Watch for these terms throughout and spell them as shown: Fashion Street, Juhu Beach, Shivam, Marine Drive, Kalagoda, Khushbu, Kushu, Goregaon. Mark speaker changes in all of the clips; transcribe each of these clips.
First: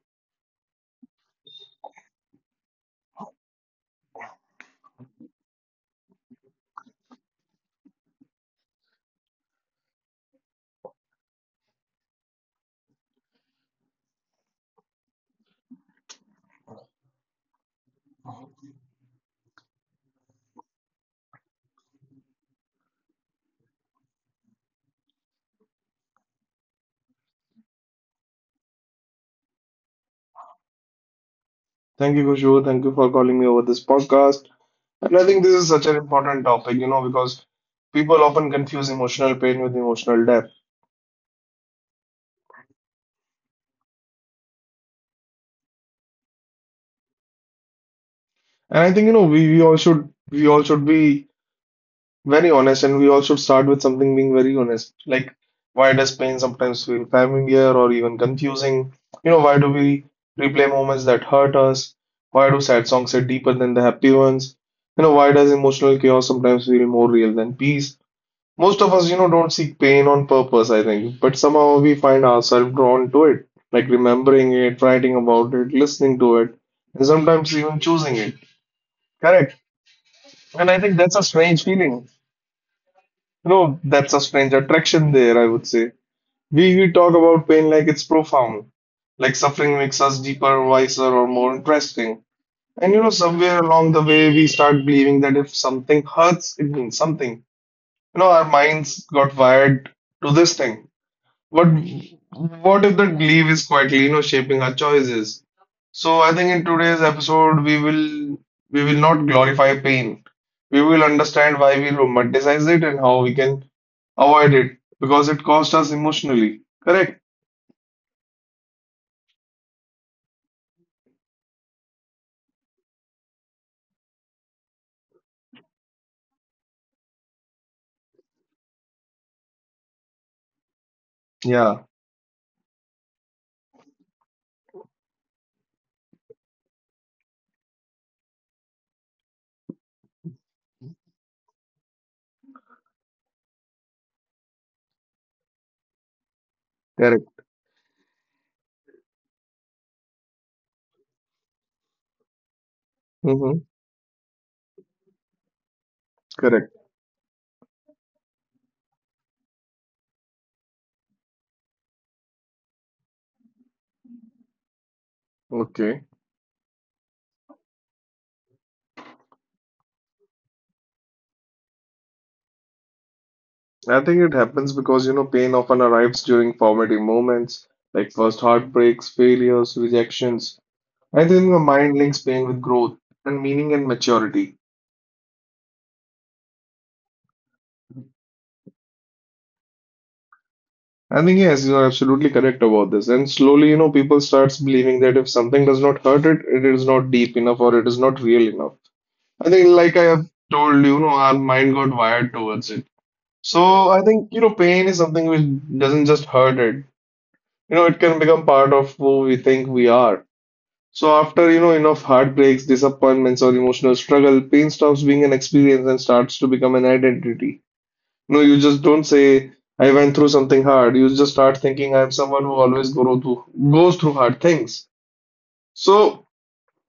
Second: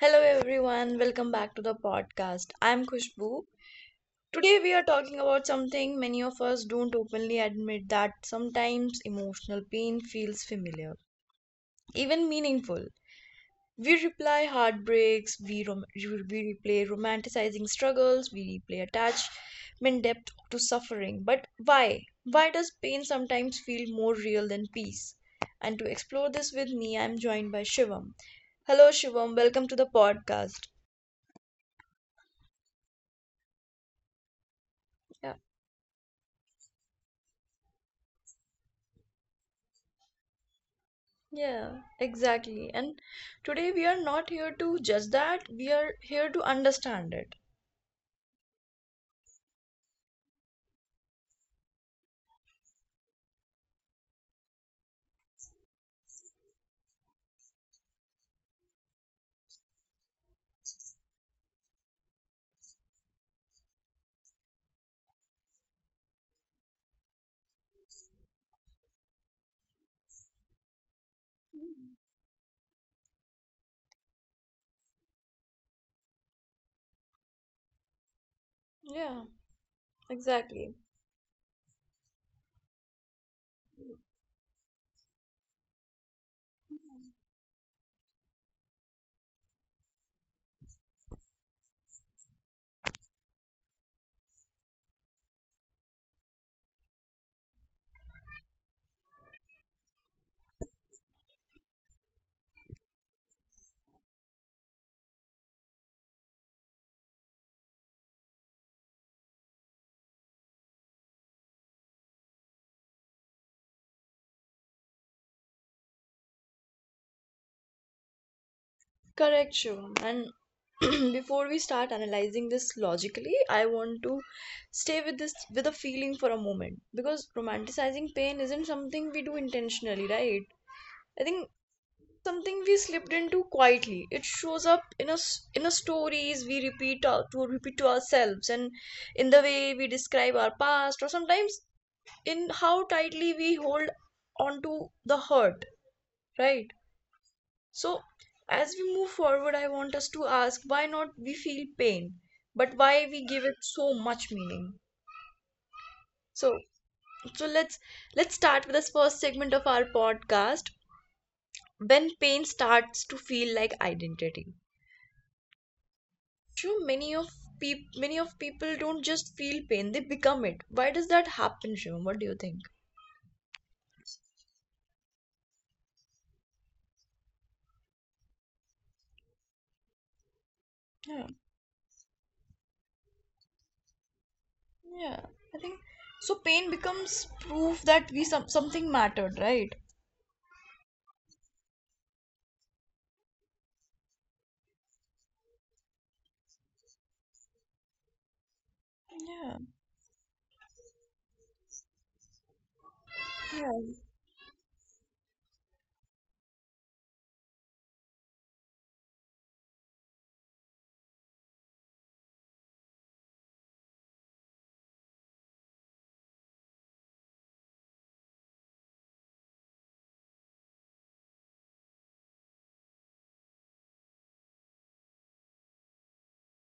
Speaker 1: Hello everyone, welcome back to the podcast. I'm Khushbu. Today we are talking about something many of us don't openly admit, that sometimes emotional pain feels familiar, even meaningful. We reply heartbreaks, we replay romanticizing struggles, we replay attachment depth to suffering. But why? Why does pain sometimes feel more real than peace? And to explore this with me, I'm joined by Shivam. Hello Shivam, welcome to the podcast.
Speaker 2: Thank you, Kushu. Thank you for calling me over this podcast. And I
Speaker 1: Yeah.
Speaker 2: think this is such an important topic, you know, because people often confuse emotional pain with emotional depth.
Speaker 1: Yeah, exactly. And today we are not here to judge that, we are here to understand it.
Speaker 2: And I think, you know, we all should be very honest, and we all should start with something being very honest. Like, why does pain sometimes feel familiar or even confusing? You know, why do we replay moments that hurt us? Why do sad songs hit deeper than the happy ones? You know, why does emotional chaos sometimes feel more real than peace? Most of us, you know, don't seek pain on purpose, I think, but somehow we find ourselves drawn to it, like remembering it, writing about it, listening to it, and sometimes even choosing it.
Speaker 1: Yeah,
Speaker 2: Correct. And I
Speaker 1: exactly.
Speaker 2: think that's a strange feeling. You know, that's a strange attraction there, I would say. We talk about pain like it's profound, like suffering makes us deeper, wiser, or more interesting. And you know, somewhere along the way, we start believing that if something hurts, it means something. You know, our minds got wired to this thing. But what if that belief is quietly, you know, shaping our choices? So I think in today's episode we will not glorify pain. We will understand why we romanticize it and how we can avoid it because it costs us emotionally. Correct?
Speaker 1: Correct, Shivam. And before we start analyzing this logically, I want to stay with this with a feeling for a moment, because romanticizing pain isn't something we do intentionally, right? I think
Speaker 2: Yeah,
Speaker 1: something we slipped into quietly. It shows up in us in a stories we repeat to ourselves and in the way we describe our past, or sometimes in how tightly we hold onto the hurt, right?
Speaker 2: correct.
Speaker 1: So, as we move forward, I want us to ask why not we feel pain, but why we
Speaker 2: Mm-hmm.
Speaker 1: give it so much meaning.
Speaker 2: Correct.
Speaker 1: So, so let's start with this first segment of our podcast, when pain starts to feel like identity.
Speaker 2: Okay.
Speaker 1: Sure, many of people don't just feel pain; they become it. Why does that happen, Shivam? What do you think?
Speaker 2: I think it happens because you know pain often arrives during formative moments, like first heartbreaks, failures, rejections. I think
Speaker 1: Yeah.
Speaker 2: the mind links pain with growth and meaning and maturity.
Speaker 1: Yeah, I think so. Pain becomes proof that we something mattered, right?
Speaker 2: I think yes, you are absolutely correct about this. And slowly, you know, people starts believing that if something does not hurt it, it is not deep enough or it is not real enough. I think,
Speaker 1: Yeah,
Speaker 2: like I have told you, know, our mind got wired towards it. So
Speaker 1: yeah,
Speaker 2: I think, you know, pain is something which doesn't just hurt it. You know, it can become part of who we think we are. So after, you know, enough heartbreaks, disappointments, or emotional struggle, pain stops being an experience and starts to become an identity. No, you just don't say, I went through something hard. You just start thinking, I'm someone who always goes through hard things. So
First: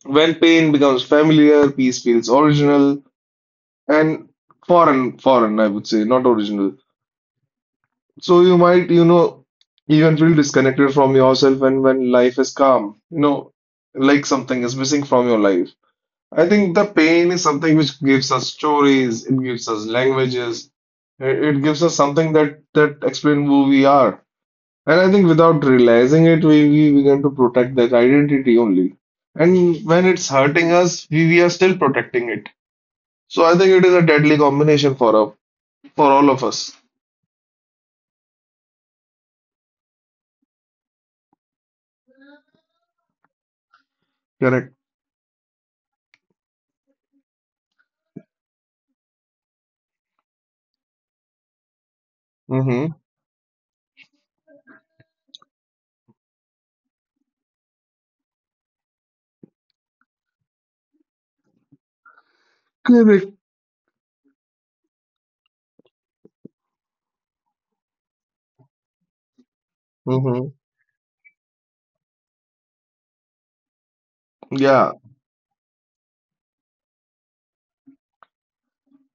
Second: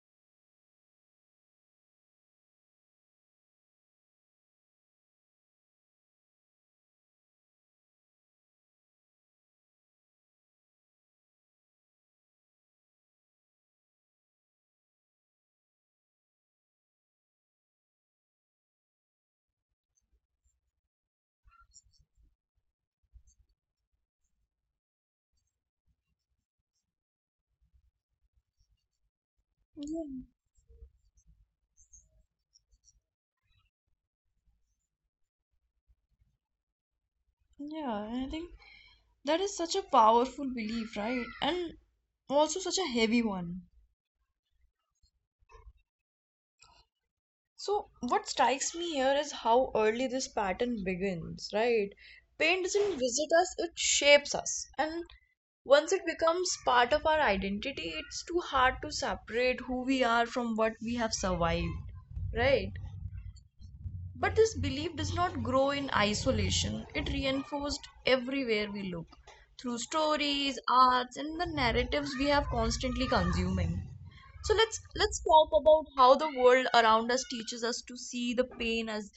Speaker 2: when pain becomes familiar, peace feels original and foreign, foreign, I would say, not original. So you might, you know, even feel disconnected from yourself and when life is calm, you know, like something is missing from your life. I think the pain is something which gives us stories, it gives us languages, it gives us something that explain who we are. And I think without realizing it, we begin to protect that identity only. And
Speaker 1: yeah,
Speaker 2: when it's hurting us, we are still protecting it. So I think it is a deadly combination for us, for all of us.
Speaker 1: yeah. And I think that is such a powerful belief, right? And also such a heavy one.
Speaker 2: Correct.
Speaker 1: So, what strikes me here is how early this pattern begins, right? Pain
Speaker 2: Mm-hmm.
Speaker 1: doesn't visit us, it shapes us. And once it becomes part of our identity, it's too hard to separate who we are from what we have survived, right?
Speaker 2: Correct.
Speaker 1: But this belief does not grow in isolation. It reinforced everywhere we look, through
Speaker 2: Mm-hmm.
Speaker 1: stories, arts, and the narratives we have constantly consuming. So let's
Speaker 2: Yeah.
Speaker 1: let's talk about how the world around us teaches us to see the pain as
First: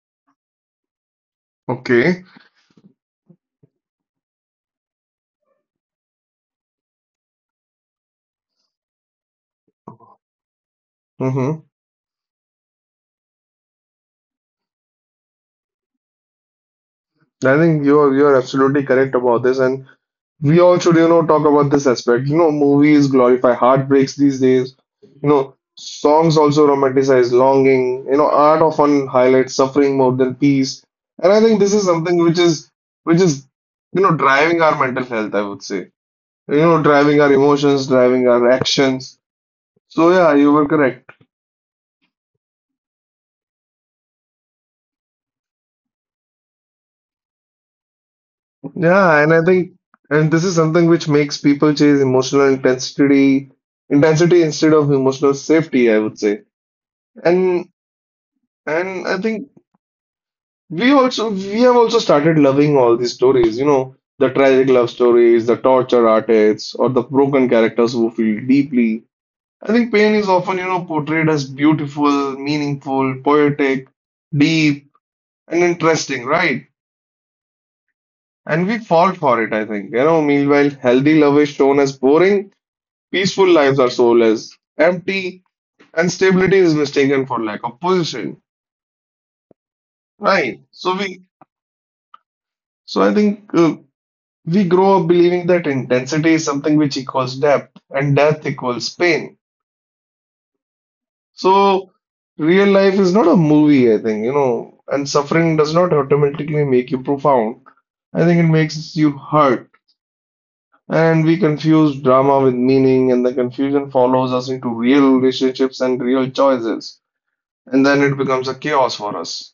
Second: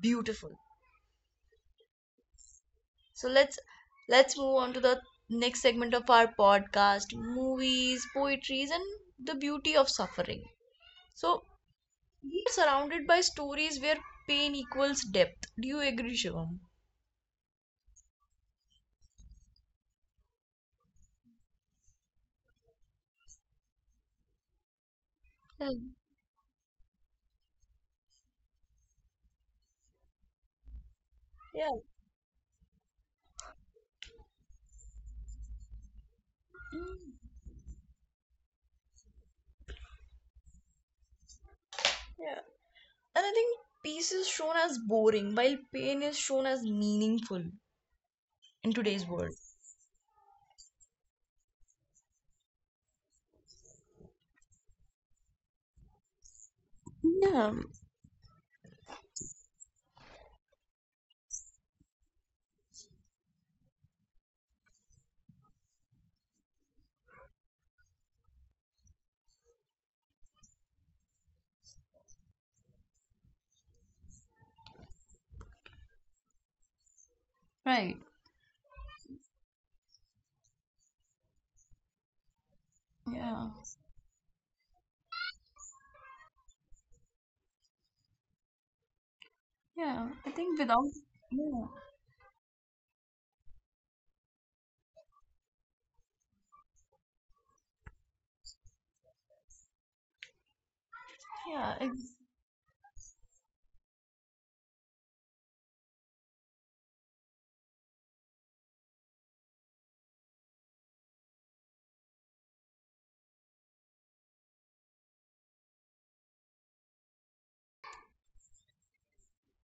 Speaker 1: beautiful.
Speaker 2: Okay.
Speaker 1: So let's move on to the next segment of our podcast, movies, poetries, and the beauty of suffering. So
Speaker 2: Mm-hmm.
Speaker 1: we are surrounded by stories where pain equals depth. Do you agree, Shivam?
Speaker 2: I think you're absolutely correct about this. And we all should, you know, talk about this aspect. You know, movies glorify heartbreaks these days. You know, songs also romanticize longing. You know, art often highlights suffering more than peace. And I think
Speaker 1: Yeah.
Speaker 2: this is something which is, you know, driving our mental health, I would say. You know,
Speaker 1: Mm,
Speaker 2: driving our emotions, driving our actions. So yeah, you were correct.
Speaker 1: yeah. And I think peace is shown as boring while pain is shown as meaningful in today's
Speaker 2: Yeah,
Speaker 1: world.
Speaker 2: and I think, and this is something which makes people chase emotional intensity, intensity instead of emotional safety, I would say.
Speaker 1: Yeah,
Speaker 2: And and I think we have also started loving all these stories, you know, the tragic love stories, the torture artists, or the broken characters who feel deeply. I think pain is often, you know, portrayed as beautiful, meaningful, poetic, deep, and interesting, right?
Speaker 1: right.
Speaker 2: And we fall for it, I think. You know, meanwhile, healthy love is shown as boring,
Speaker 1: Yeah.
Speaker 2: peaceful lives are soulless, empty, and stability is mistaken for lack of position,
Speaker 1: Yeah. I think
Speaker 2: right?
Speaker 1: without
Speaker 2: So we,
Speaker 1: yeah.
Speaker 2: so I think. We grow up believing that intensity is something which equals depth and death equals pain.
Speaker 1: Yeah.
Speaker 2: So, real life is not a movie, I think, you know, and suffering does not automatically make you profound. I think it makes you hurt. And we confuse drama with meaning, and the confusion follows us into real relationships and real choices. And then it becomes a chaos for us.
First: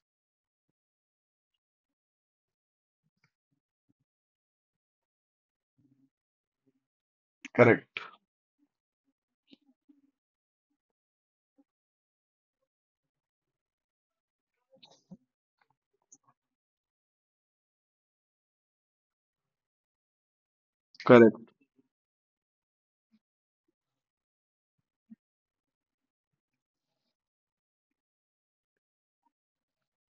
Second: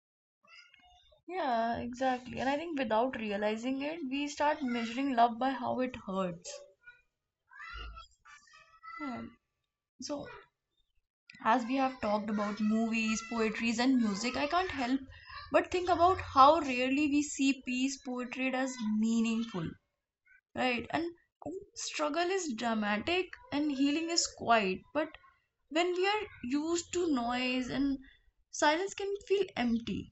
Speaker 1: Exactly. And I think without realizing it, we start measuring love by how it hurts.
Speaker 2: Correct,
Speaker 1: Yeah. So, as we have talked about movies, poetries and music, I can't help but think about how rarely we see peace portrayed as meaningful. Right. And I
Speaker 2: correct,
Speaker 1: think struggle is dramatic and healing is quiet, but when we are used to noise and silence can feel empty.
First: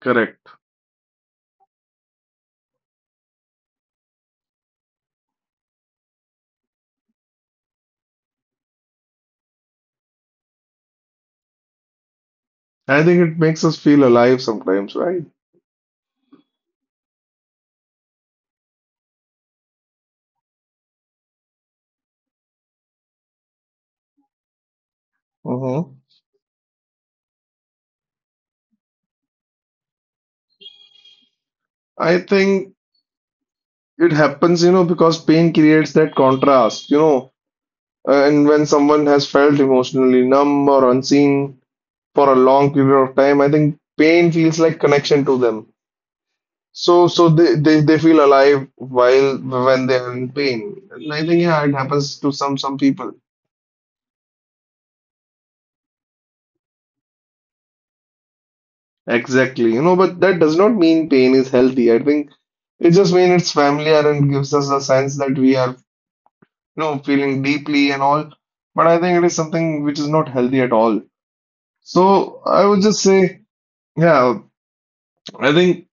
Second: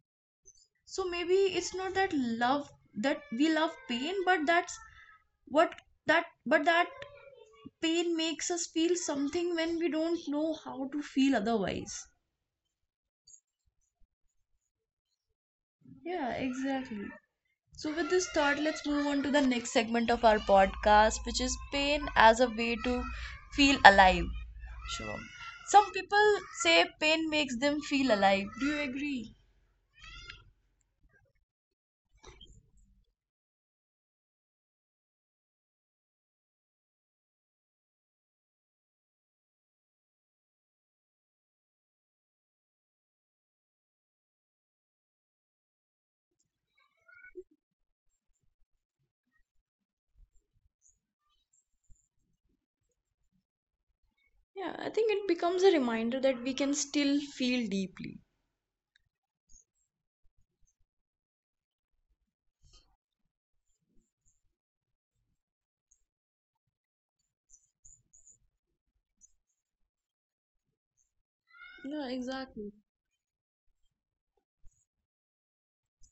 Speaker 2: correct.
Speaker 1: So maybe it's not that love that we love pain, what but that pain makes us feel something when we don't know how to feel otherwise.
Speaker 2: I think it makes us feel alive sometimes, right?
Speaker 1: Yeah, exactly. So with this thought, let's move on to the next segment of our podcast, which is pain as a way to feel alive. Sure. Some
Speaker 2: hmm
Speaker 1: people say pain makes them feel alive. Do you agree?
Speaker 2: I think it happens, you know, because pain creates that contrast, you know, and when someone has felt emotionally numb or unseen for a long period of time, I think pain feels like connection to them. So, so they feel alive while when they are in pain. And I think yeah, it happens to some people.
Speaker 1: Yeah, I think it becomes a reminder that we can still feel deeply.
Speaker 2: Exactly, you know, but that does not mean pain is healthy. I think it just means it's familiar and gives us a sense that we are, you know, feeling deeply and all. But I think it is something which is not healthy at all.
Speaker 1: Yeah,
Speaker 2: So
Speaker 1: exactly.
Speaker 2: I would just say, yeah, I think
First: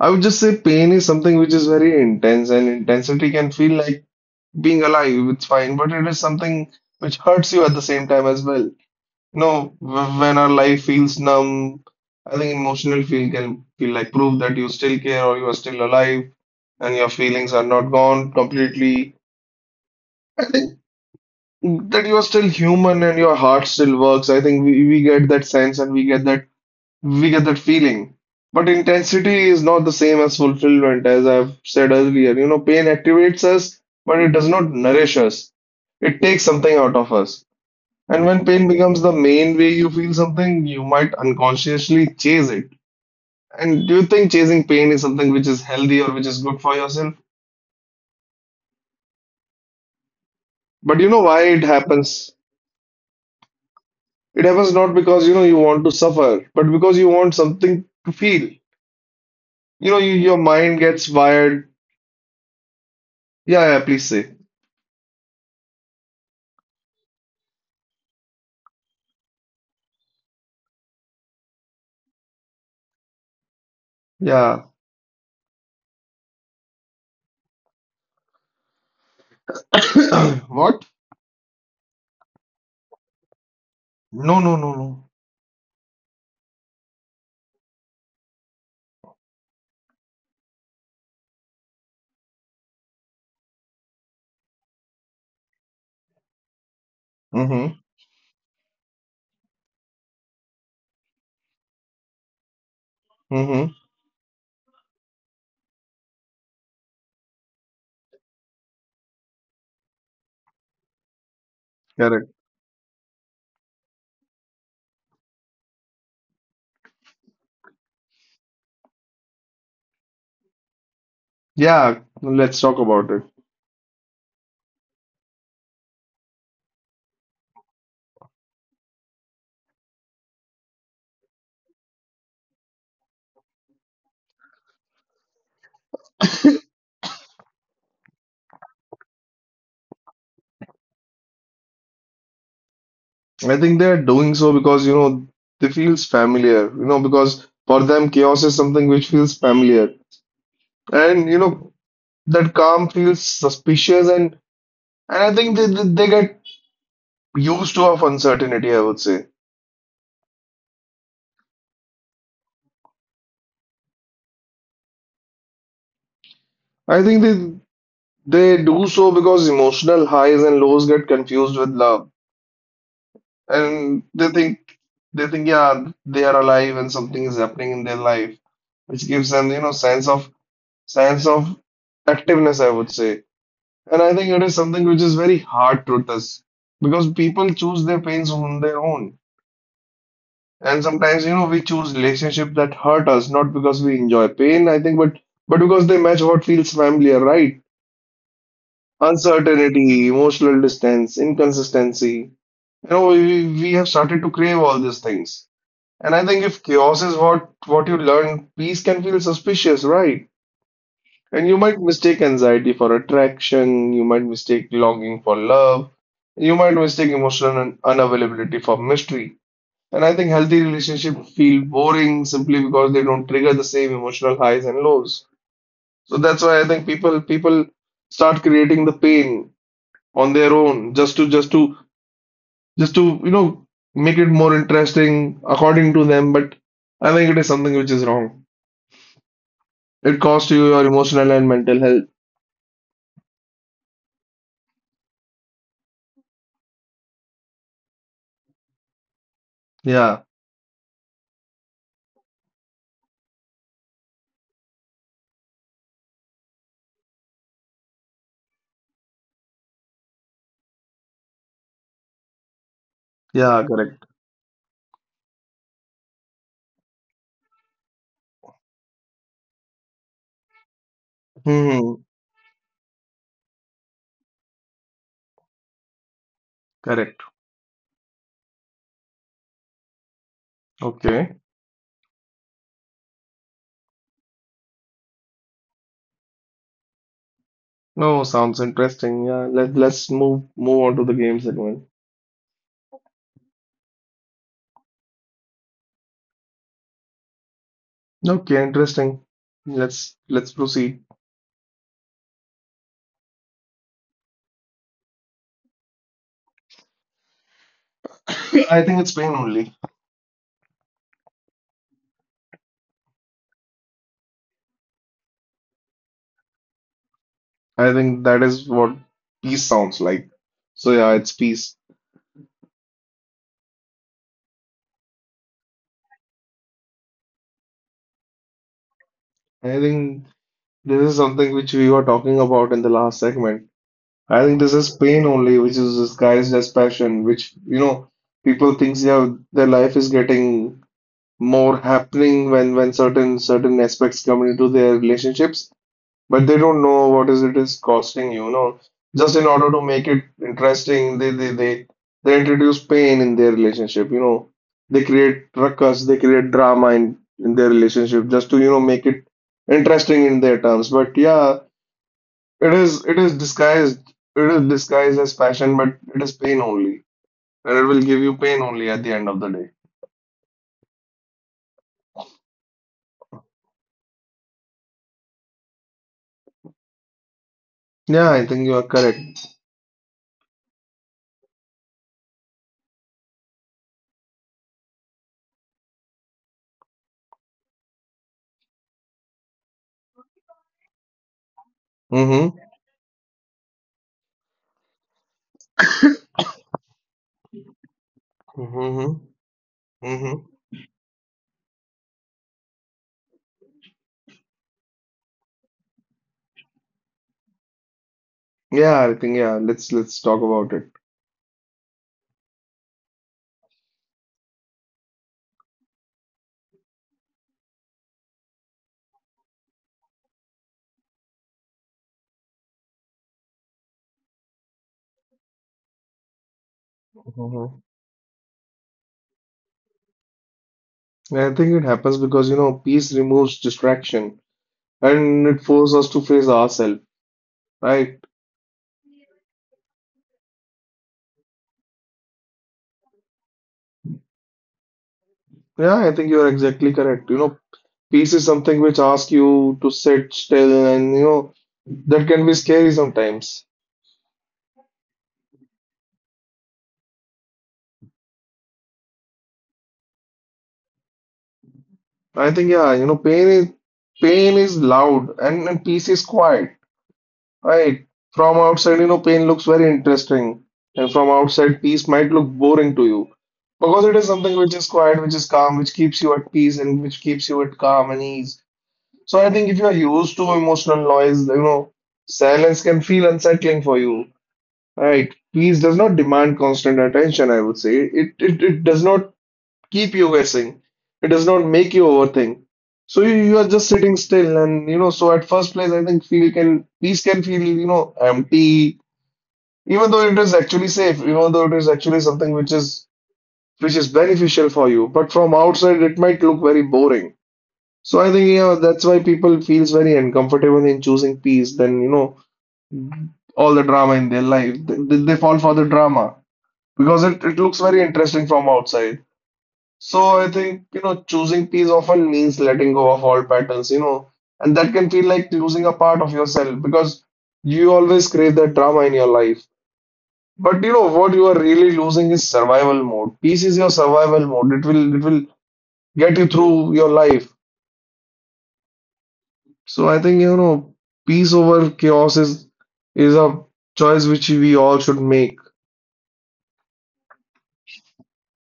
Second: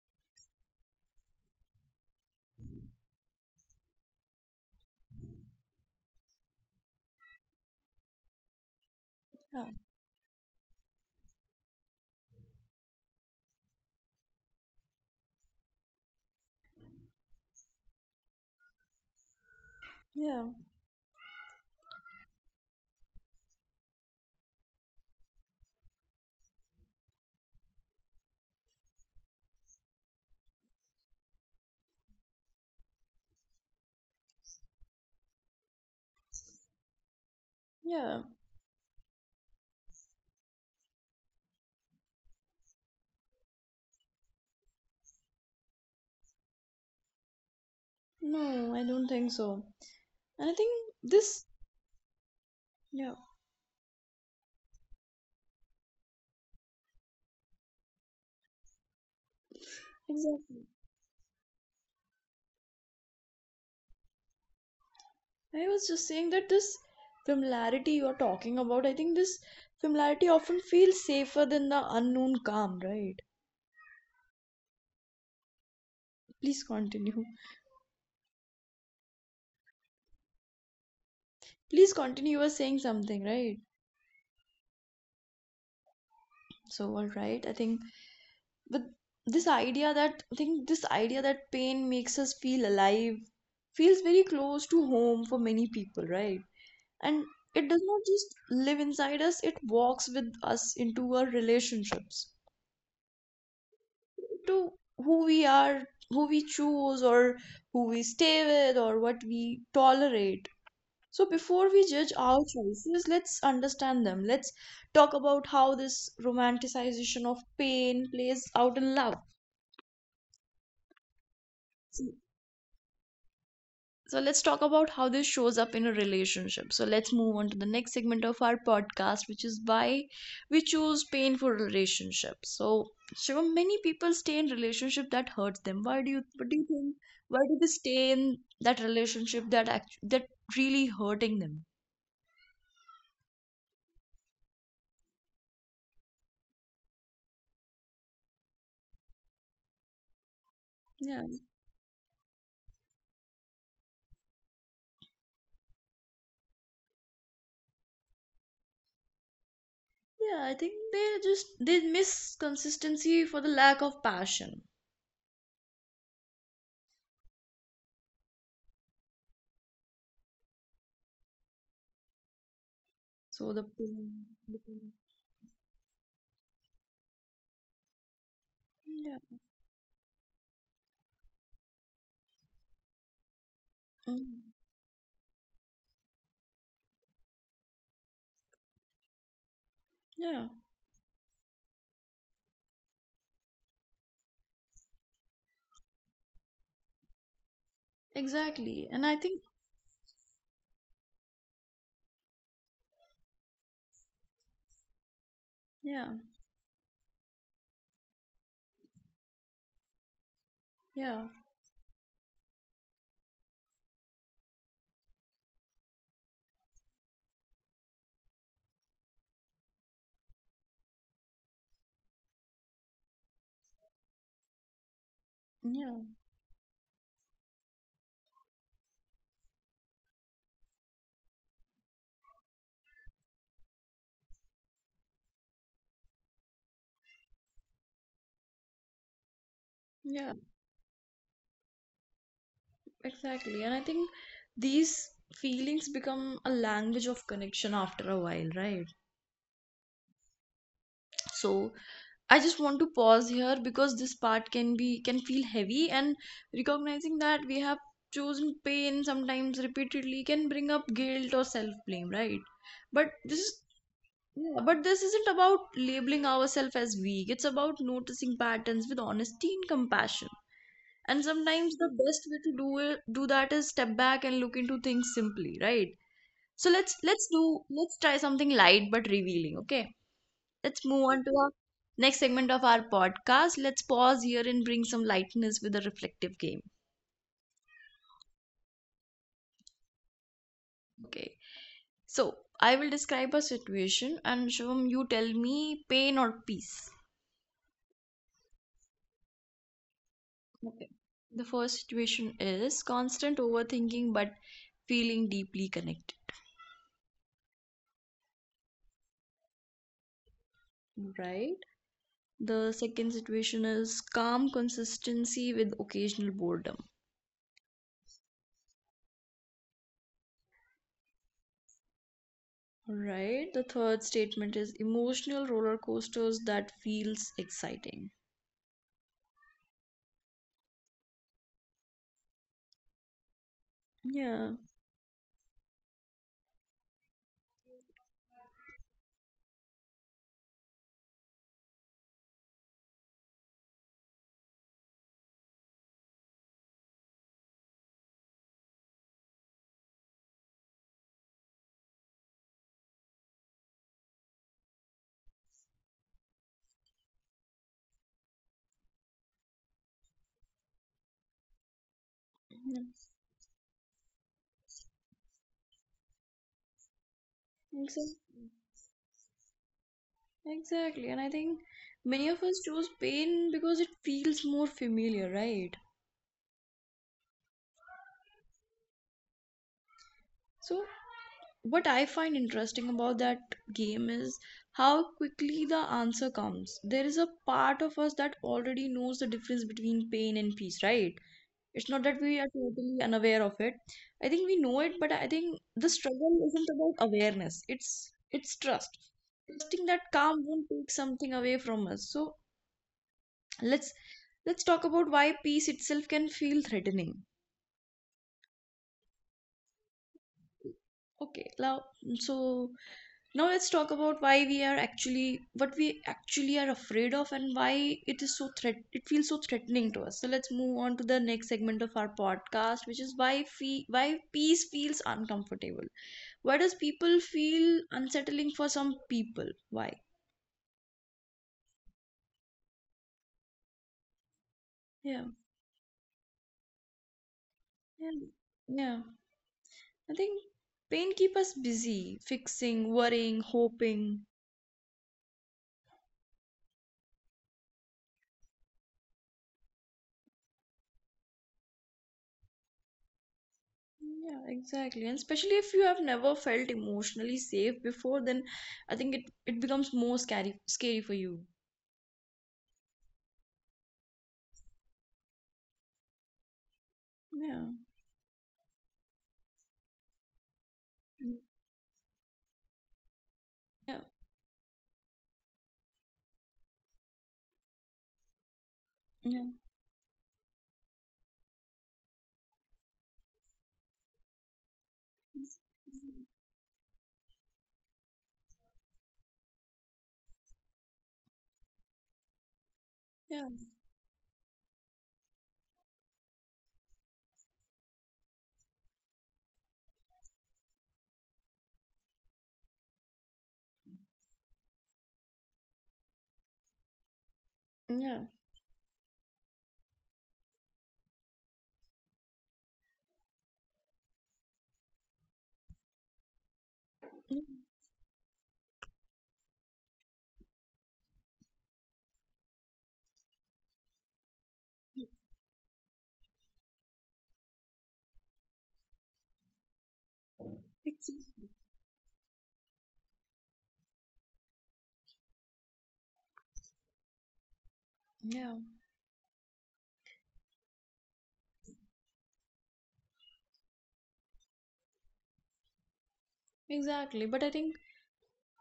Speaker 2: I would just say pain is something which is very intense, and intensity can feel like being alive, it's fine, but it is something which hurts you at the same time as well.
Speaker 1: Yeah.
Speaker 2: No, when our life feels numb, I think emotional feel can feel like proof that you still care or you are still alive and your feelings are not gone completely,
Speaker 1: Yeah,
Speaker 2: that you are still human and your heart still works. I think we get that sense and we get that feeling. But intensity is not the same as fulfillment, as I've said earlier. You know, pain activates us, but it does not nourish us. It takes something out of us. And
Speaker 1: yeah.
Speaker 2: when pain becomes the main way you feel something, you might unconsciously chase it. And do you think chasing pain is something which is healthy or which is good for yourself?
Speaker 1: No, I don't think so. And I think
Speaker 2: But you know why
Speaker 1: this,
Speaker 2: it happens?
Speaker 1: yeah,
Speaker 2: It happens not because you know you want to suffer, but because you want something to feel. You know, you, your
Speaker 1: exactly.
Speaker 2: mind gets wired. Yeah, yeah, please say.
Speaker 1: I was just saying that this familiarity you're talking about, I think this familiarity often feels safer than the unknown calm, right?
Speaker 2: Yeah.
Speaker 1: Please continue.
Speaker 2: What?
Speaker 1: Please continue. You were saying something, right?
Speaker 2: No, no, no, no.
Speaker 1: So, all right, I think with this idea, that pain makes us feel alive feels very close to home for many people, right? And it
Speaker 2: Mm-hmm.
Speaker 1: does not just live inside us, it walks with us into our relationships,
Speaker 2: Mm-hmm.
Speaker 1: to who we are, who we choose, or who we stay with, or what we tolerate. So before we judge
Speaker 2: Correct.
Speaker 1: our choices, let's understand them. Let's talk about how this romanticization of pain plays out in love.
Speaker 2: Yeah,
Speaker 1: So
Speaker 2: let's talk about it.
Speaker 1: so let's talk about how this shows up in a relationship. So let's move on to the next segment of our podcast, which is why we choose painful relationships. So Shivam, many people stay in relationship that hurts them. Why do you what do you think? Why do they stay in that relationship that really hurting them?
Speaker 2: I think they're doing so because, you know, they feels familiar, you know, because for them chaos is something which feels familiar. And,
Speaker 1: Yeah.
Speaker 2: you know, that calm feels suspicious, and I think they get used to of uncertainty, I would say.
Speaker 1: Yeah, I think they just they miss consistency for the lack of passion.
Speaker 2: I think they do so because emotional highs and lows get confused with love.
Speaker 1: So the
Speaker 2: And they think yeah, they are alive and something is happening in their life, which gives
Speaker 1: yeah,
Speaker 2: them, you know, sense of activeness, I would say. And I think it is
Speaker 1: mm,
Speaker 2: something which is very hard to us because people choose their pains on their own.
Speaker 1: yeah,
Speaker 2: And sometimes, you know, we choose relationships that hurt us, not because we enjoy pain, I think, but because they match what feels familiar, right?
Speaker 1: exactly. And I think
Speaker 2: Uncertainty, emotional distance, inconsistency. You know, we have started to crave all these things. And
Speaker 1: yeah,
Speaker 2: I think if chaos is what you learn, peace can feel suspicious, right?
Speaker 1: yeah,
Speaker 2: And you might mistake anxiety for attraction, you might mistake longing for love, you might mistake emotional unavailability for mystery. And I think healthy relationships feel boring simply because they don't trigger the same emotional highs and lows.
Speaker 1: yeah,
Speaker 2: So that's why I think people start creating the pain on their own just to you know make it more interesting according to them. But I think it is something which is wrong. It
Speaker 1: yeah,
Speaker 2: costs you your emotional and mental health.
Speaker 1: exactly. And I think these feelings become a language of connection after a while, right?
Speaker 2: Yeah,
Speaker 1: So I just want to pause here, because this part can feel heavy, and recognizing that we have chosen pain sometimes repeatedly can bring up guilt or self blame, right? but this
Speaker 2: yeah,
Speaker 1: is yeah, but this isn't about labeling ourselves as weak, it's about noticing patterns with honesty and compassion. And sometimes
Speaker 2: correct.
Speaker 1: the best way to do that is step back and look into things simply, right? So let's
Speaker 2: Correct.
Speaker 1: let's do let's try something light but revealing. Okay, let's move
Speaker 2: Okay.
Speaker 1: on to our next segment of our podcast. Let's pause here and bring some lightness with a reflective game.
Speaker 2: No, sounds interesting. Yeah, let's move on to the game
Speaker 1: Okay.
Speaker 2: segment.
Speaker 1: So I will describe a situation and Shivam, you tell me pain or peace.
Speaker 2: Okay, interesting. Let's
Speaker 1: Okay.
Speaker 2: proceed.
Speaker 1: The first situation is constant overthinking but feeling deeply connected.
Speaker 2: I think it's pain only.
Speaker 1: Right. The second situation is calm consistency with occasional boredom.
Speaker 2: I think that is what peace sounds like. So yeah, it's peace.
Speaker 1: Right. The third statement is emotional roller coasters that feels exciting.
Speaker 2: I think this is something which we were talking about in the last segment. I
Speaker 1: Yeah.
Speaker 2: think this is pain only, which is disguised as passion, which you know people thinks yeah their life is getting more happening when certain aspects come into their relationships but they don't know what is it is costing you know just in order to make it interesting they introduce pain in their relationship, you know, they create ruckus, they create drama in their relationship just to you know make it interesting in their terms, but yeah it
Speaker 1: Yeah.
Speaker 2: is it is disguised as passion but it is pain only and it will give you
Speaker 1: Exactly.
Speaker 2: pain only at the end of the day.
Speaker 1: Exactly. And I think many of us choose pain because it feels more familiar, right?
Speaker 2: Yeah, I think you are correct.
Speaker 1: So, what I find interesting about that game is how quickly the answer comes. There is a part of us that already knows the difference between pain and peace, right? It's not that we
Speaker 2: Mm-hmm.
Speaker 1: are totally unaware of it. I think we know it, but I think the struggle isn't about awareness. It's trust.
Speaker 2: Mm-hmm.
Speaker 1: Trusting that
Speaker 2: Mm-hmm.
Speaker 1: calm won't take something away from us. So let's let's talk about why peace itself can feel threatening.
Speaker 2: Yeah, I think yeah, let's talk about it.
Speaker 1: Okay, now, so now let's talk about why we are actually, what we actually are afraid of, and why it is so threat, it feels so threatening to us. So let's move on to the next segment of our podcast, which is why peace feels uncomfortable. Why does people feel
Speaker 2: Mhm.
Speaker 1: unsettling for some people? Why?
Speaker 2: I think it happens because, you know, peace removes distraction
Speaker 1: yeah
Speaker 2: and it forces us to face ourselves,
Speaker 1: yeah
Speaker 2: right?
Speaker 1: yeah I think pain keep us busy fixing, worrying, hoping.
Speaker 2: Yeah, I think you're exactly correct. You know, peace is something which asks you to sit still and, you know, that can be scary sometimes.
Speaker 1: Yeah, exactly. And especially if you have never felt emotionally safe before, then I think it becomes more scary for you.
Speaker 2: I think, yeah, you know, pain is loud and, peace is quiet.
Speaker 1: Yeah.
Speaker 2: Right. From outside, you know, pain looks very interesting, and from
Speaker 1: Mm.
Speaker 2: outside, peace might look boring to you because
Speaker 1: Yeah.
Speaker 2: it is something which is quiet, which is calm, which keeps you at peace, and which keeps you at calm and ease. So I
Speaker 1: Yeah.
Speaker 2: think if you are used to emotional noise, you know, silence can feel unsettling for you, right? Peace does not demand constant attention, I would say. It does not keep you guessing. It does not make you overthink. So you,
Speaker 1: Yeah.
Speaker 2: you are just sitting still, and you know. So at first place, I think feel can these can feel you know empty, even though it is actually safe, even though it is actually something which is beneficial for you. But from outside, it might look very boring. So
Speaker 1: Yeah.
Speaker 2: I think yeah, that's why people feels very uncomfortable in choosing peace. Then you know all the drama in their life. They fall for the drama because it,
Speaker 1: Mm.
Speaker 2: it looks very interesting from outside. So I think, you know, choosing peace often means letting go of all patterns, you know, and that can feel like losing a part of yourself because you always crave that drama in your life. But you know
Speaker 1: Ex-
Speaker 2: what you are really losing is survival mode. Peace is your survival mode. It will get you through your life.
Speaker 1: Yeah.
Speaker 2: So I think, you know, peace over chaos is a choice which we all should make.
Speaker 1: Exactly. But I think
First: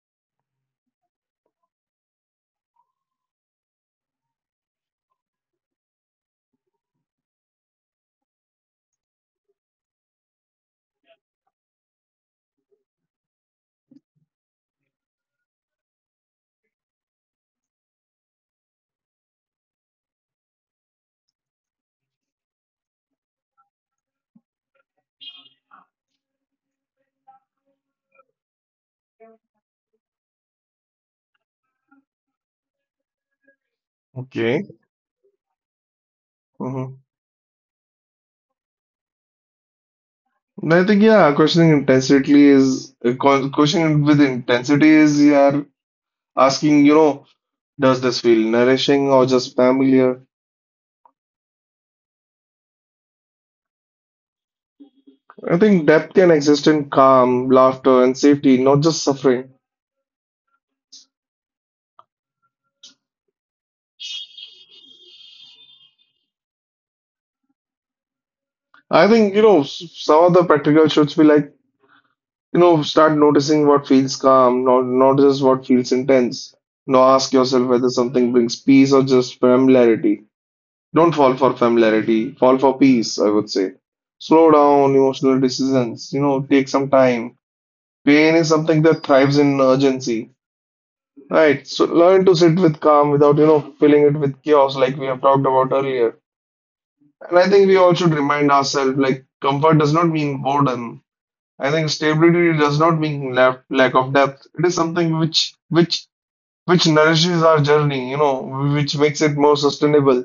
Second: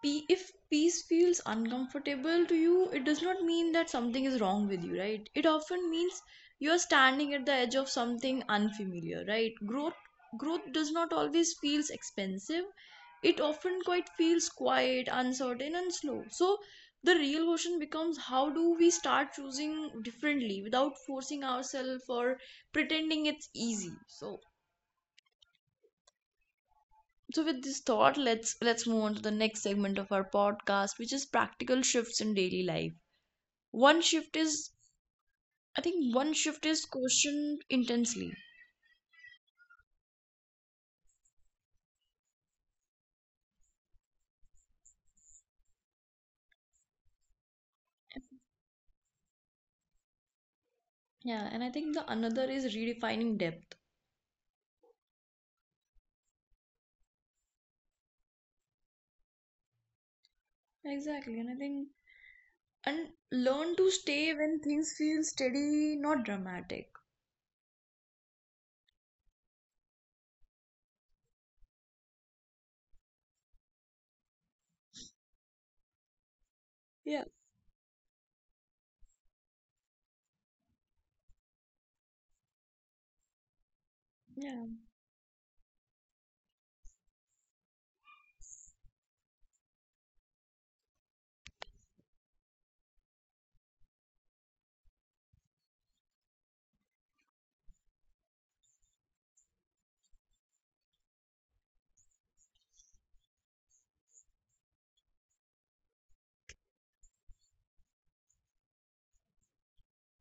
Speaker 1: if peace feels uncomfortable to you, it does not mean that something is wrong with you, right? It often means you're standing at the edge of something unfamiliar, right? Growth does not always feels expensive, it often quite feels quiet, uncertain and slow. So the real question becomes, how do we start choosing differently without forcing ourselves or pretending it's easy? So, so with this thought, let's move on to the next segment of our podcast, which is practical shifts in daily life. One shift
Speaker 2: Okay.
Speaker 1: is, I think one shift is
Speaker 2: Mm-hmm.
Speaker 1: questioned intensely.
Speaker 2: I think yeah, questioning intensity is questioning with intensity is yeah asking, you know, does this feel nourishing or just familiar?
Speaker 1: Yeah, and I think the another is redefining depth.
Speaker 2: I think depth can exist in calm, laughter, and safety, not just suffering.
Speaker 1: Exactly. And I think, and learn to stay when things feel steady, not dramatic.
Speaker 2: I think, you know, some of the practical should be like, you know, start noticing what feels calm, not just what feels intense. Now
Speaker 1: yeah
Speaker 2: ask yourself whether something brings peace or just familiarity. Don't fall for familiarity, fall for peace, I would say. Slow
Speaker 1: yeah
Speaker 2: down emotional decisions, you know, take some time. Pain is something that thrives in urgency. Right. So learn to sit with calm without, you know, filling it with chaos like we have talked about earlier. And I think we all should remind ourselves like comfort does not mean boredom. I think stability does not mean lack of depth. It is something which nourishes our journey, you know, which makes it more sustainable.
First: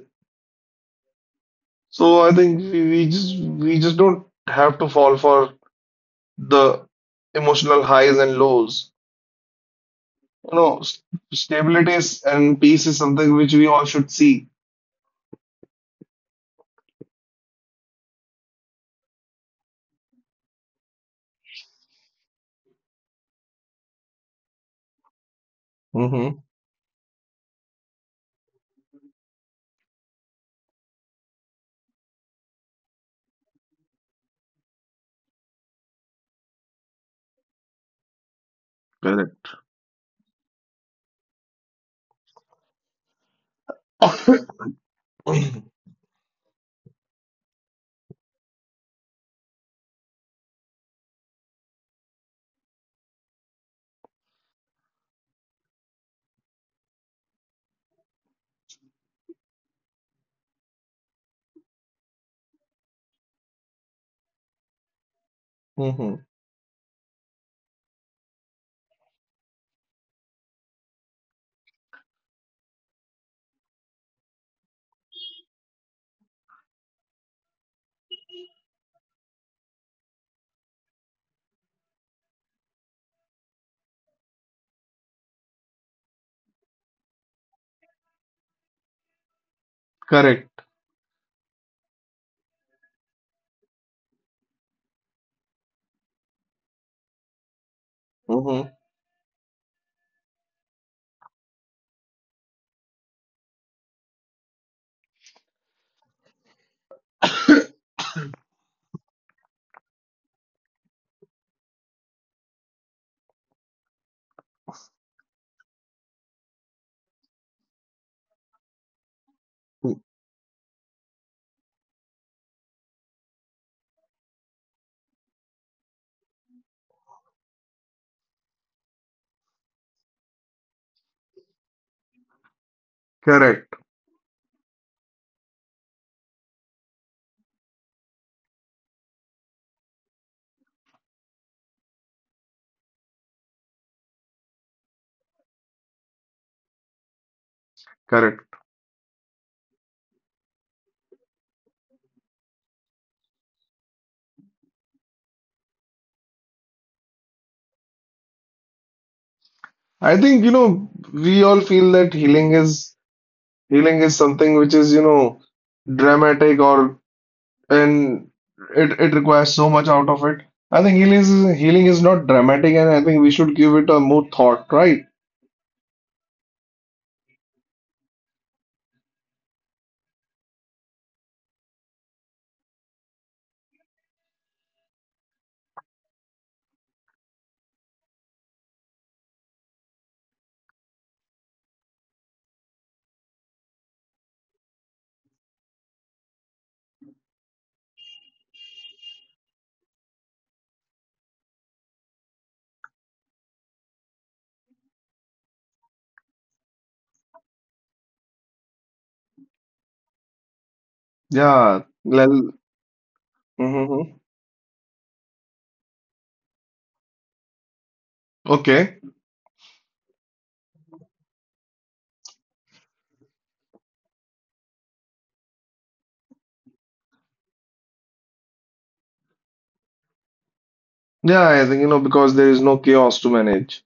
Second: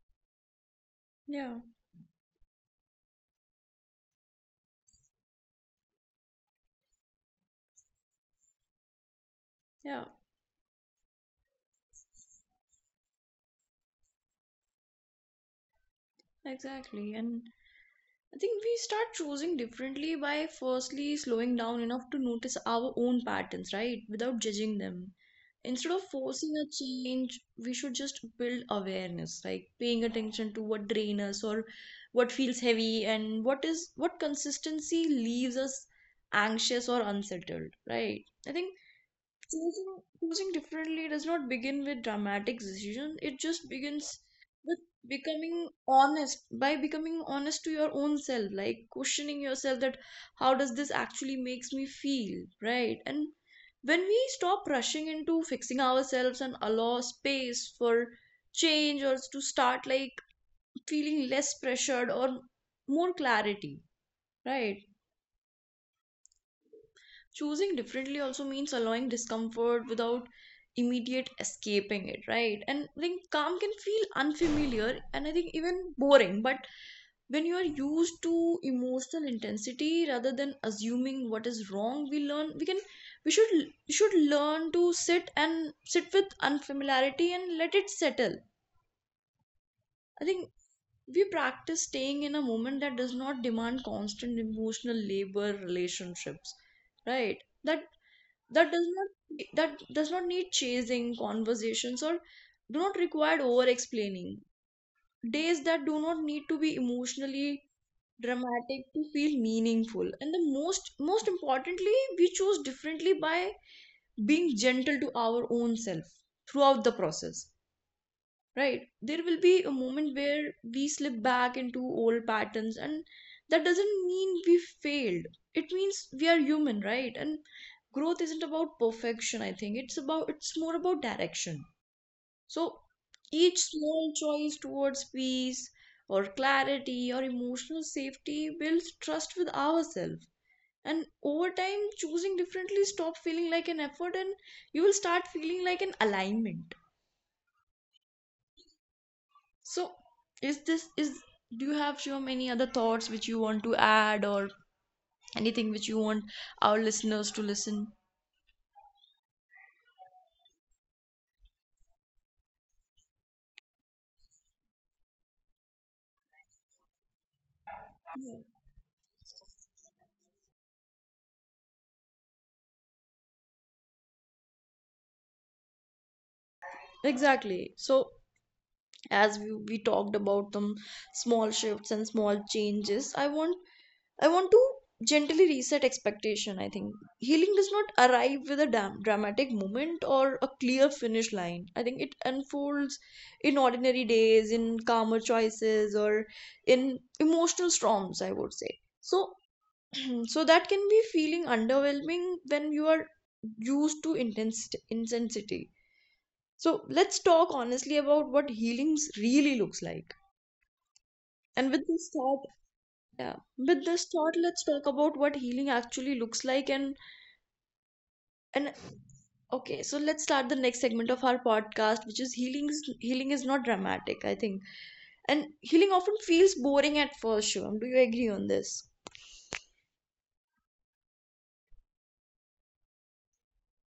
Speaker 1: yeah
Speaker 2: So I think we just don't have to fall for the emotional highs and lows.
Speaker 1: yeah
Speaker 2: You know, st stability is- and peace is something which we all should see.
Speaker 1: Exactly. And I think we start choosing differently by firstly slowing down enough to notice our own patterns, right, without judging them. Instead of
Speaker 2: Mm-hmm.
Speaker 1: forcing a change, we should just build awareness, like paying attention to what drains us, or what feels heavy, and what is what consistency leaves us anxious or unsettled, right? I think
Speaker 2: Correct.
Speaker 1: choosing differently does not begin with dramatic decision. It just begins with becoming honest, by becoming honest to your own self, like questioning yourself that how does this actually makes me feel, right? And when we stop rushing into fixing ourselves and allow space for change, or to start like feeling less pressured, or more clarity, right?
Speaker 2: Mm-hmm.
Speaker 1: Choosing differently also means allowing discomfort without immediate escaping it, right? And I think calm can feel unfamiliar and I think even boring. But when you are used to emotional intensity, rather than assuming what is wrong, we learn we can we should learn to sit and sit with unfamiliarity and let it settle. I think
Speaker 2: Correct.
Speaker 1: we practice staying in a moment that does not demand constant emotional labor relationships, right? That that
Speaker 2: Mm-hmm.
Speaker 1: does not that does not need chasing conversations or do not require over explaining, days that do not need to be emotionally dramatic to feel meaningful. And the most importantly, we choose differently by being gentle to our own self throughout the process. Right, there will be a moment where we slip back into old patterns, and that doesn't mean we failed. It means we are human, right? And growth isn't about perfection. I think it's about it's more about direction. So each
Speaker 2: Correct.
Speaker 1: small choice towards peace or clarity or emotional safety builds trust with ourselves, and over time choosing differently stop feeling like an effort and you will start feeling like an alignment.
Speaker 2: Correct.
Speaker 1: So, is this is do you have, Shivam, any other thoughts which you want to add or anything which you want our listeners to listen?
Speaker 2: I think, you know, we all feel that healing is something which is, you know, dramatic or and it requires so much out of it. I think healing is not dramatic, and I think we should give it a more thought, right?
Speaker 1: Exactly. So, as we talked about them small shifts and small changes, I want to gently reset expectation, I think. Healing does not arrive with a dramatic moment or a clear finish line. I think it unfolds in ordinary days, in calmer choices or in emotional storms, I would say. So so that can be feeling underwhelming when you are used to intense intensity. So let's talk honestly about what healings really looks like. And with
Speaker 2: Yeah.
Speaker 1: this thought,
Speaker 2: Well,
Speaker 1: yeah, with this
Speaker 2: mm-hmm.
Speaker 1: thought, let's talk about what healing actually looks like. And
Speaker 2: Okay.
Speaker 1: okay, so let's start the next segment of our podcast, which is healing. Healing is not dramatic, I think. And healing often feels boring at first. Shivam, do you agree on this?
Speaker 2: Yeah, I think, you know, because there is no chaos to manage.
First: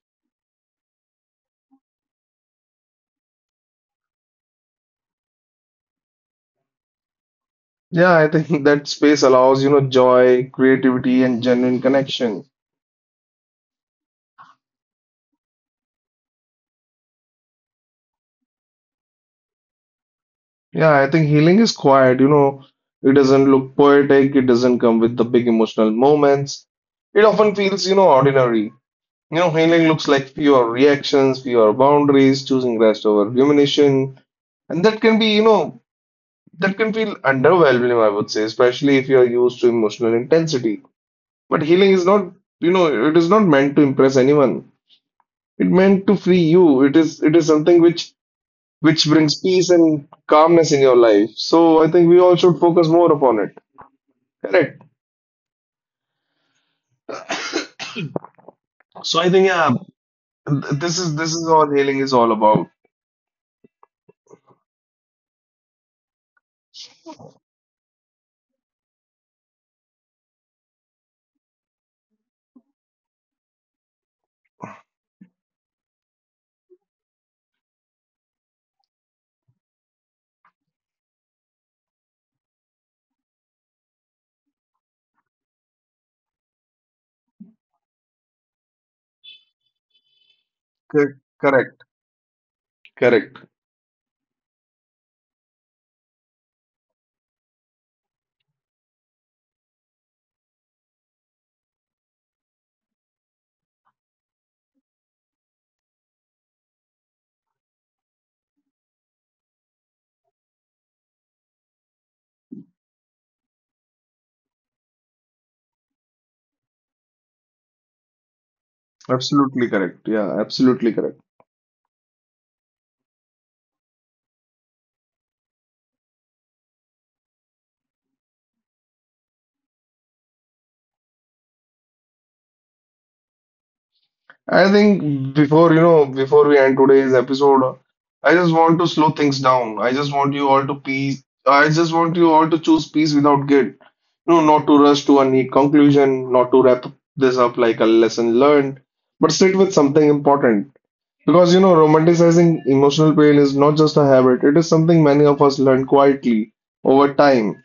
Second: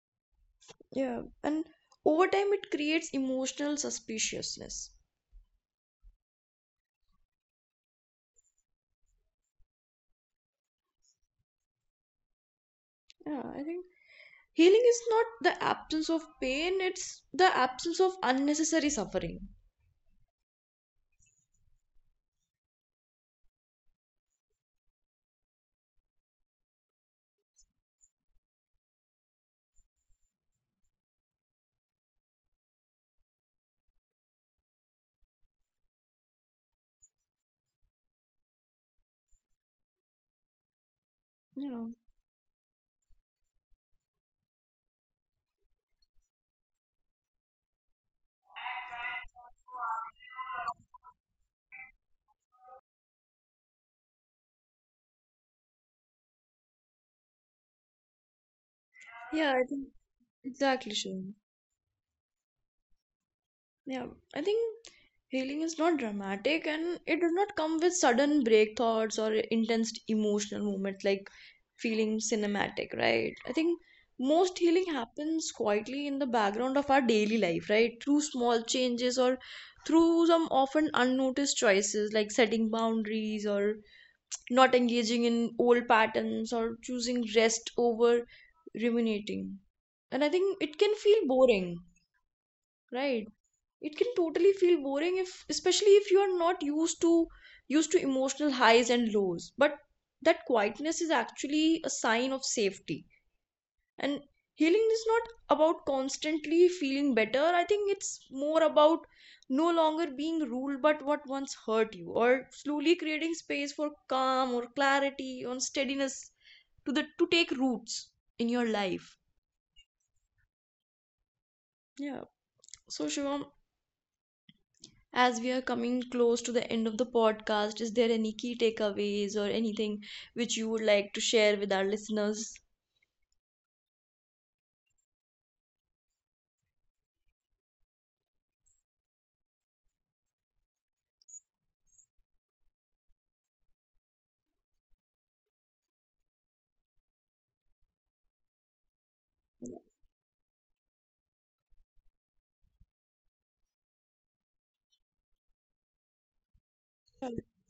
Speaker 1: Yeah. And over time it creates emotional suspiciousness.
Speaker 2: Yeah, I think that space allows, you know, joy, creativity, and genuine connection.
Speaker 1: Yeah, I think healing is not the absence of pain, it's the absence of unnecessary suffering.
Speaker 2: Yeah, I think healing is quiet, you know. It doesn't look poetic, it doesn't come with the big emotional moments. It often feels, you know, ordinary. You know, healing looks like fewer reactions, fewer boundaries, choosing rest over rumination. And that can be, you know, that can feel underwhelming, I would say, especially if you're used to emotional intensity. But
Speaker 1: You
Speaker 2: healing
Speaker 1: know.
Speaker 2: is not, you know, it is not meant to impress anyone. It meant to free you. It is something which brings peace and calmness in your life. So I think we all should focus more upon it. Correct. So I think
Speaker 1: Yeah, I
Speaker 2: yeah,
Speaker 1: think
Speaker 2: th-
Speaker 1: exactly,
Speaker 2: this is
Speaker 1: Shivam.
Speaker 2: this is all healing is all about.
Speaker 1: Yeah, I think healing is not dramatic and it does not come with sudden break thoughts or intense emotional moments like feeling cinematic, right? I think most healing happens quietly in the background of our daily life, right? Through small changes or through some often unnoticed choices, like setting boundaries or not engaging in old patterns or choosing rest over ruminating. And I think it can
Speaker 2: Cor-
Speaker 1: feel boring,
Speaker 2: Correct.
Speaker 1: right?
Speaker 2: Correct.
Speaker 1: It can totally feel boring, if especially if you are not used to emotional highs and lows. But that quietness is actually a sign of safety. And healing is not about constantly feeling better. I think it's more about no longer being ruled by what once hurt you, or slowly creating space for calm or clarity or steadiness to the to take roots in your life.
Speaker 2: Absolutely correct. Yeah, absolutely correct.
Speaker 1: Yeah. So Shivam, as we are coming close to the end of the podcast, is there any key takeaways or anything which you would like to share with our listeners?
Speaker 2: I think before you know before we end today's episode, I just want to slow things down. I just want you all to peace. I just want you all to choose peace without guilt. No, not to rush to a neat conclusion, not to wrap this up like a lesson learned, but sit with something important. Because you know, romanticizing emotional pain is not just a habit, it is something many of us learn quietly over
Speaker 1: Yeah,
Speaker 2: time.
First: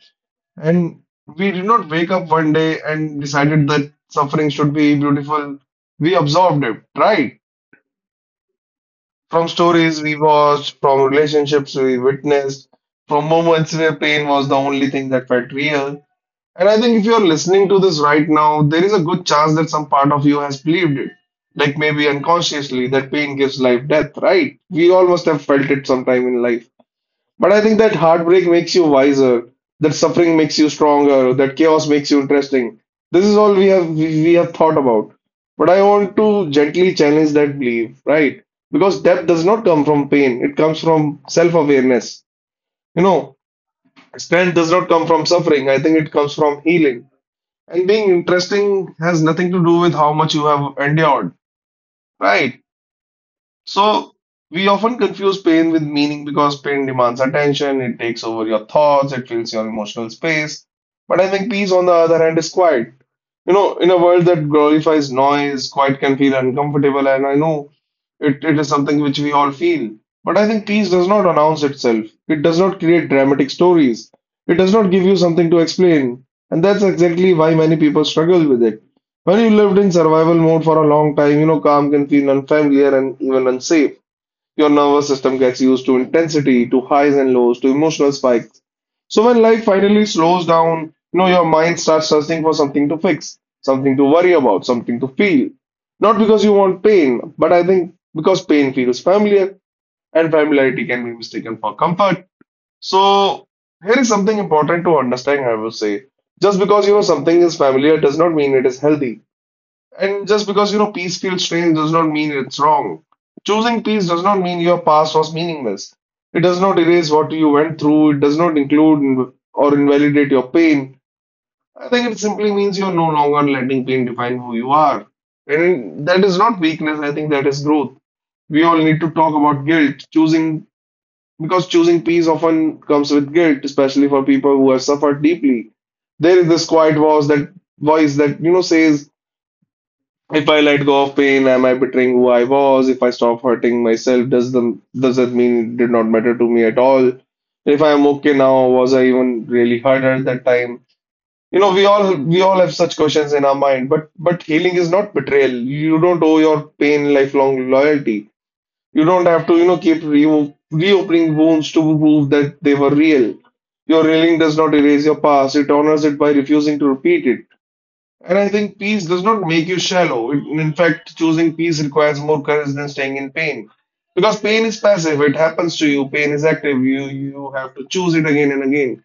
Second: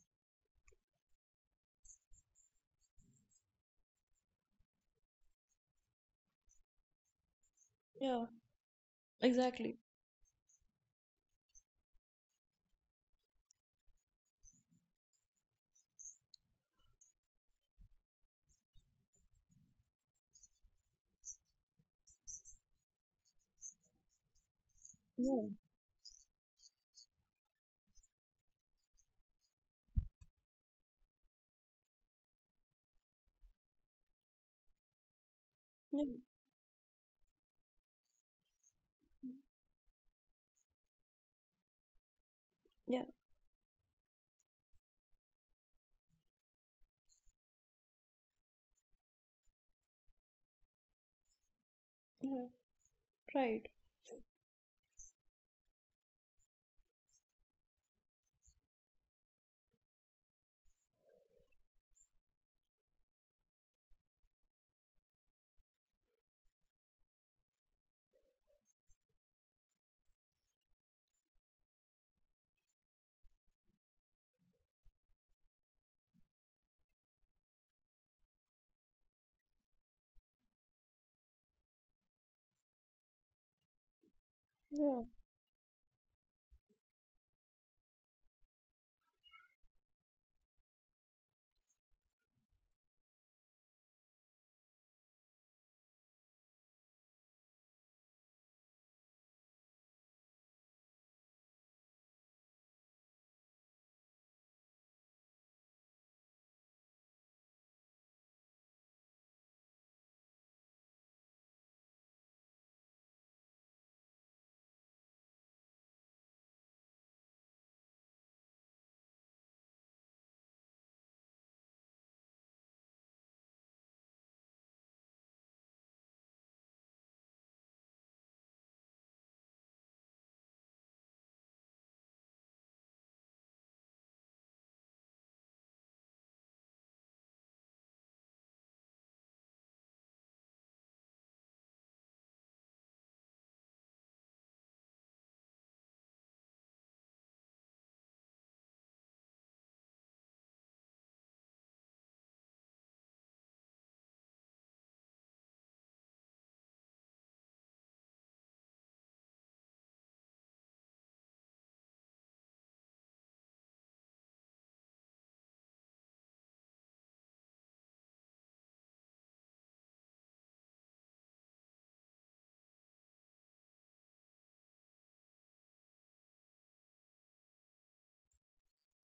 Speaker 2: And we did not wake up one day and decided that suffering should be beautiful. We absorbed it, right?
Speaker 1: yeah,
Speaker 2: From
Speaker 1: exactly.
Speaker 2: stories we watched, from relationships we witnessed, from moments where pain was the only thing that felt real. And I think if you're listening to this right now, there is a good chance that some part of you has believed it. Like maybe unconsciously, that pain gives life death, right? We all must
Speaker 1: Yeah,
Speaker 2: have felt it sometime in life. But I think that heartbreak makes you wiser, that suffering makes you stronger, that chaos makes you interesting. This is all we have thought about. But I
Speaker 1: yeah,
Speaker 2: want to gently challenge that belief, right? Because depth does not come from pain, it comes from self-awareness.
Speaker 1: yeah,
Speaker 2: You know, strength does not come from suffering. I think it comes from healing. And being interesting has nothing to do with how much you have endured,
Speaker 1: yeah,
Speaker 2: right?
Speaker 1: right.
Speaker 2: So we often confuse pain with meaning because pain demands attention, it takes over your thoughts, it fills your emotional space. But I think peace, on the other hand, is quiet. You know, in a world that glorifies noise, quiet can feel uncomfortable, and I know it is something which we all feel. But I think peace does not announce itself. It does not create dramatic stories. It does not give you something to explain. And that's exactly why many people struggle with it. When you lived in survival mode for a long time, you know, calm can feel unfamiliar and even unsafe. Your
Speaker 1: Yeah,
Speaker 2: nervous system gets used to intensity, to highs and lows, to emotional spikes. So when life finally slows down, you know, your mind starts searching for something to fix, something to worry about, something to feel. Not because you want pain, but I think because pain feels familiar and familiarity can be mistaken for comfort. So here is something important to understand, I would say. Just because you know something is familiar does not mean it is healthy. And just because you know peace feels strange does not mean it's wrong. Choosing peace does not mean your past was meaningless. It does not erase what you went through. It does not include in- or invalidate your pain. I think it simply means you're no longer letting pain define who you are. And that is not weakness. I think that is growth. We all need to talk about guilt. Choosing peace often comes with guilt, especially for people who have suffered deeply. There is this quiet voice that you know says, if I let go of pain, am I betraying who I was? If I stop hurting myself, does that mean it did not matter to me at all? If I am okay now, was I even really hurt at that time? You know, we all have such questions in our mind, but healing is not betrayal. You don't owe your pain lifelong loyalty. You don't have to, you know, keep re reopening wounds to prove that they were real. Your healing does not erase your past, it honors it by refusing to repeat it. And I think peace does not make you shallow. It, in fact, choosing peace requires more courage than staying in pain. Because pain is passive, it happens to you. Pain is active. You have to choose it again and again.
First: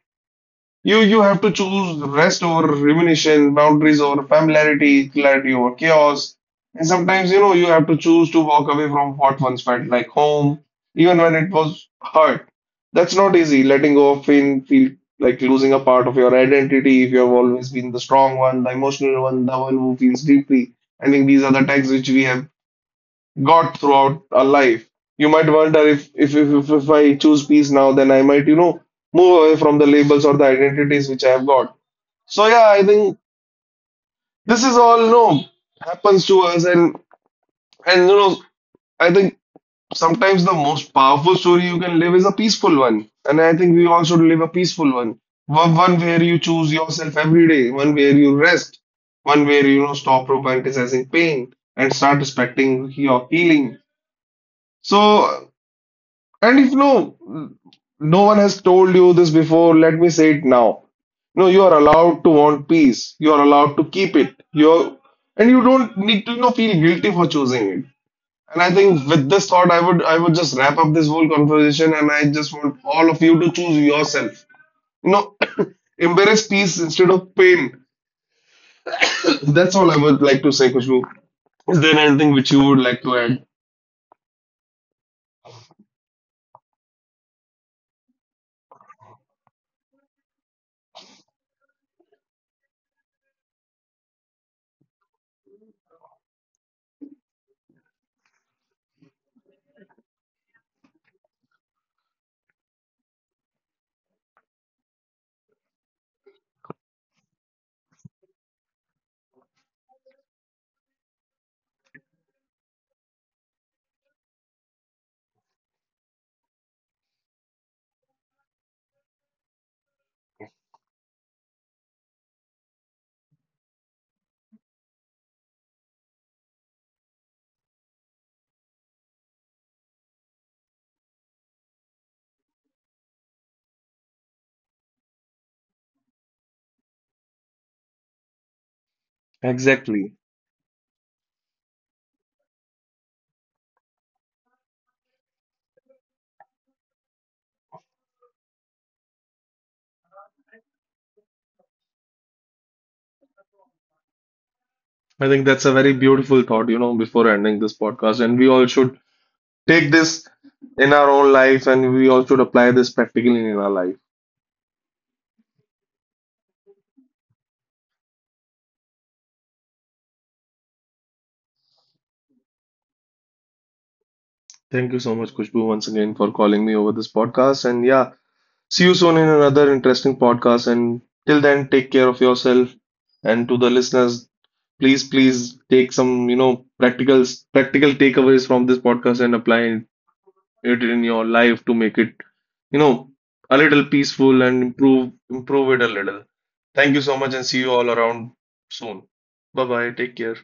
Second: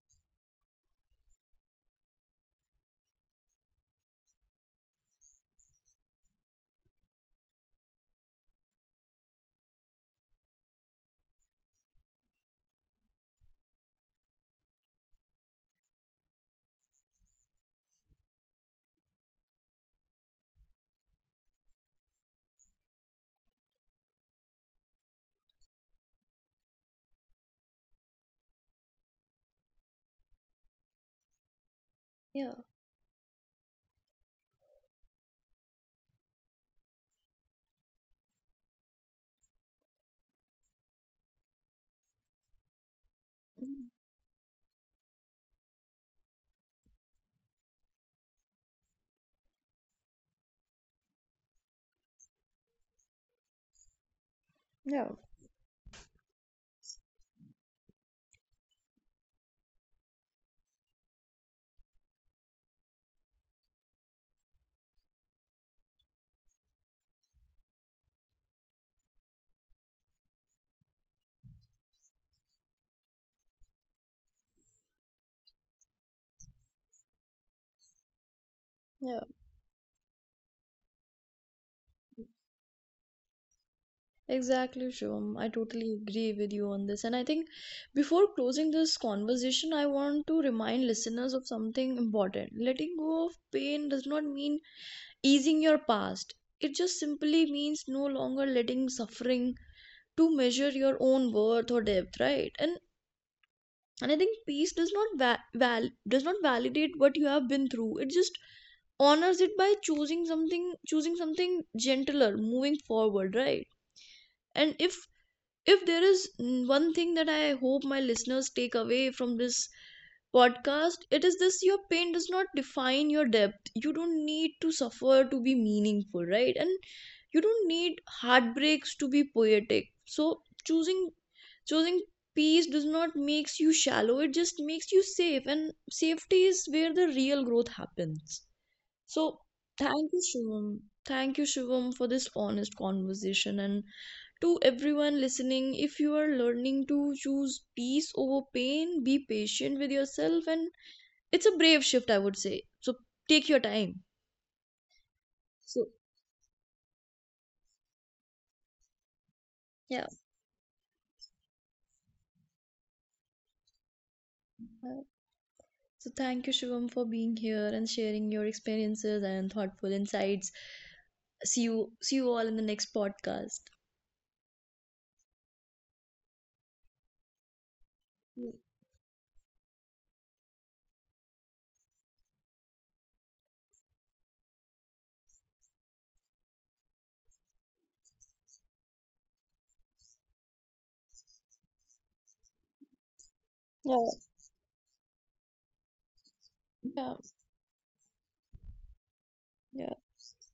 Speaker 2: You have to choose rest over rumination, boundaries over familiarity, clarity over chaos. And sometimes, you know, you have to choose to walk away from what once felt like home, even when it was hurt. That's not easy. Letting go of pain feel like losing a part of your identity if you have always been the strong one, the emotional one, the one who feels deeply. I think these are the tags which we have got throughout our life. You might wonder if I choose peace now, then I might, you know, move away from the labels or the identities which I have got. So
Speaker 1: yeah,
Speaker 2: yeah, I think this is all, you know, happens to us and you know, I think sometimes the most powerful story you can live is a peaceful one. And I think we all should live a peaceful one. One where you choose yourself every day, one where you rest, one where you know stop romanticizing pain and start respecting your healing.
Speaker 1: yeah,
Speaker 2: So and if no one has told you this before, let me say it now. No, you are allowed to want peace. You are allowed to keep it. You're, and you don't need to, you know, feel guilty for choosing it. And I think with this thought, I would just wrap up this whole conversation, and I just want all of you to choose yourself. You know, embrace peace instead of pain.
Speaker 1: yeah.
Speaker 2: That's all I would like to say, Kushbu. Is there anything which you would like to add?
Speaker 1: Exactly, Shivam. I totally agree with you on this. And I think before closing this conversation, I want to remind listeners of something important. Letting go of pain does not mean easing your past, it just simply means no longer letting suffering to measure your own worth or depth, right? And I think peace does not does not validate what you have been through. It just honors it by choosing something gentler moving forward, right? And if there is one thing that I hope my listeners take away from this podcast, it is this: your pain does not define your depth. You don't need to suffer to be meaningful, right? And you don't need heartbreaks to be poetic. So choosing peace does not makes you shallow, it just makes you safe. And safety is where the real growth happens. So thank
Speaker 2: Exactly.
Speaker 1: you, Shivam. Thank you, Shivam, for this honest conversation. And to everyone listening, if you are learning to choose peace over pain, be patient with yourself, and it's a brave shift, I would say. So take your time.
Speaker 2: I think that's a
Speaker 1: So
Speaker 2: very beautiful thought, you know, before ending this podcast. And we all should take
Speaker 1: yeah,
Speaker 2: this in our own life and we all should apply this practically in our life.
Speaker 1: uh, so thank you, Shivam, for being here and sharing your experiences and thoughtful insights. See you all in the next podcast.
Speaker 2: Thank you so much, Kushbu, once again for calling me over this podcast. And yeah,
Speaker 1: Yeah.
Speaker 2: see you soon in another interesting podcast. And till then, take care of yourself. And to the listeners, please take some, you know, practical takeaways from this podcast and apply it in your life to make it you know, a little peaceful and improve it a little. Thank you
Speaker 1: Yeah,
Speaker 2: so much and see you all around soon. Bye bye.
Speaker 1: yeah.
Speaker 2: Take care.